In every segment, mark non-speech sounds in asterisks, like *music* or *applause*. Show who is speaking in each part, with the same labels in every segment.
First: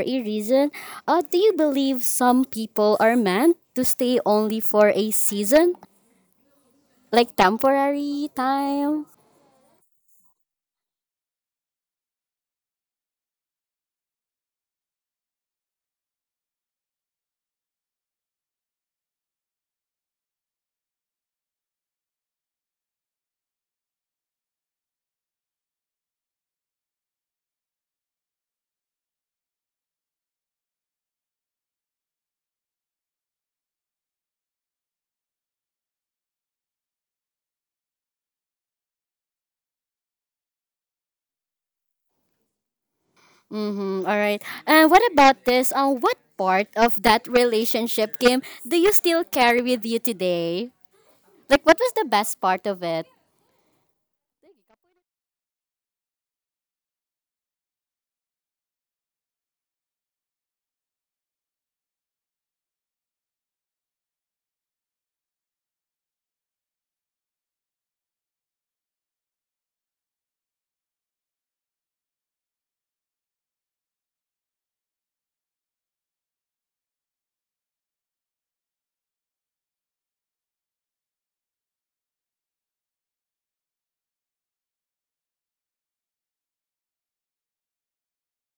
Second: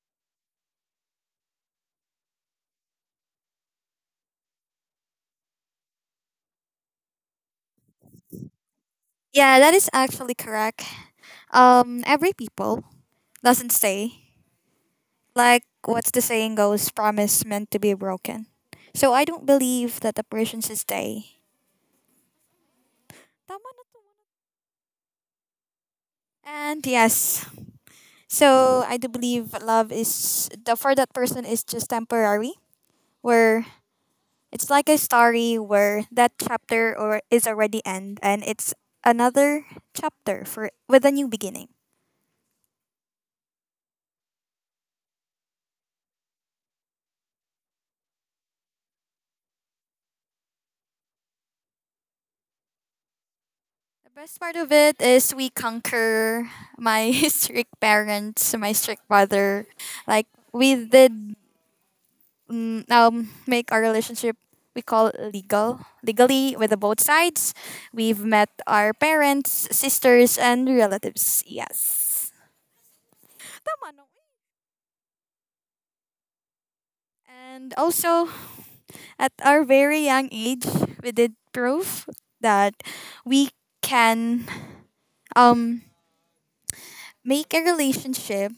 Speaker 1: a reason, do you believe some people are meant to stay only for a season, like temporary time?
Speaker 2: Yeah, that is actually correct. Every people doesn't stay. Like what's the saying goes, promise meant to be broken. So I don't believe that a person should stay. Tama na to. And yes, so I do believe love is the for that person is just temporary, where it's like a story where that chapter or is already end and it's another chapter for with a new beginning.
Speaker 1: Mm-hmm. All right. And what about this? What part of that relationship, Kim, do you still carry with you today? Like, what was the best part of it?
Speaker 2: The best part of it is we conquer my *laughs* strict parents, my strict father. Like we did make our relationship we call legal legally with the both sides. We've met our parents, sisters, and relatives. Yes. Tama, no? And also at our very young age, we did prove that we can um make a relationship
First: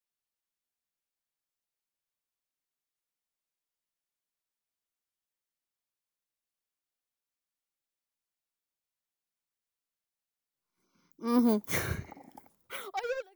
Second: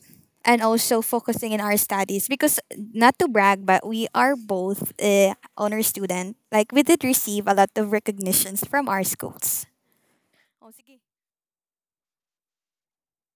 Speaker 2: and also focusing in our studies because not to brag but we are both honor student like we did receive a lot of recognitions from our schools. Oh, sige.
Speaker 1: Mm-hmm. *laughs*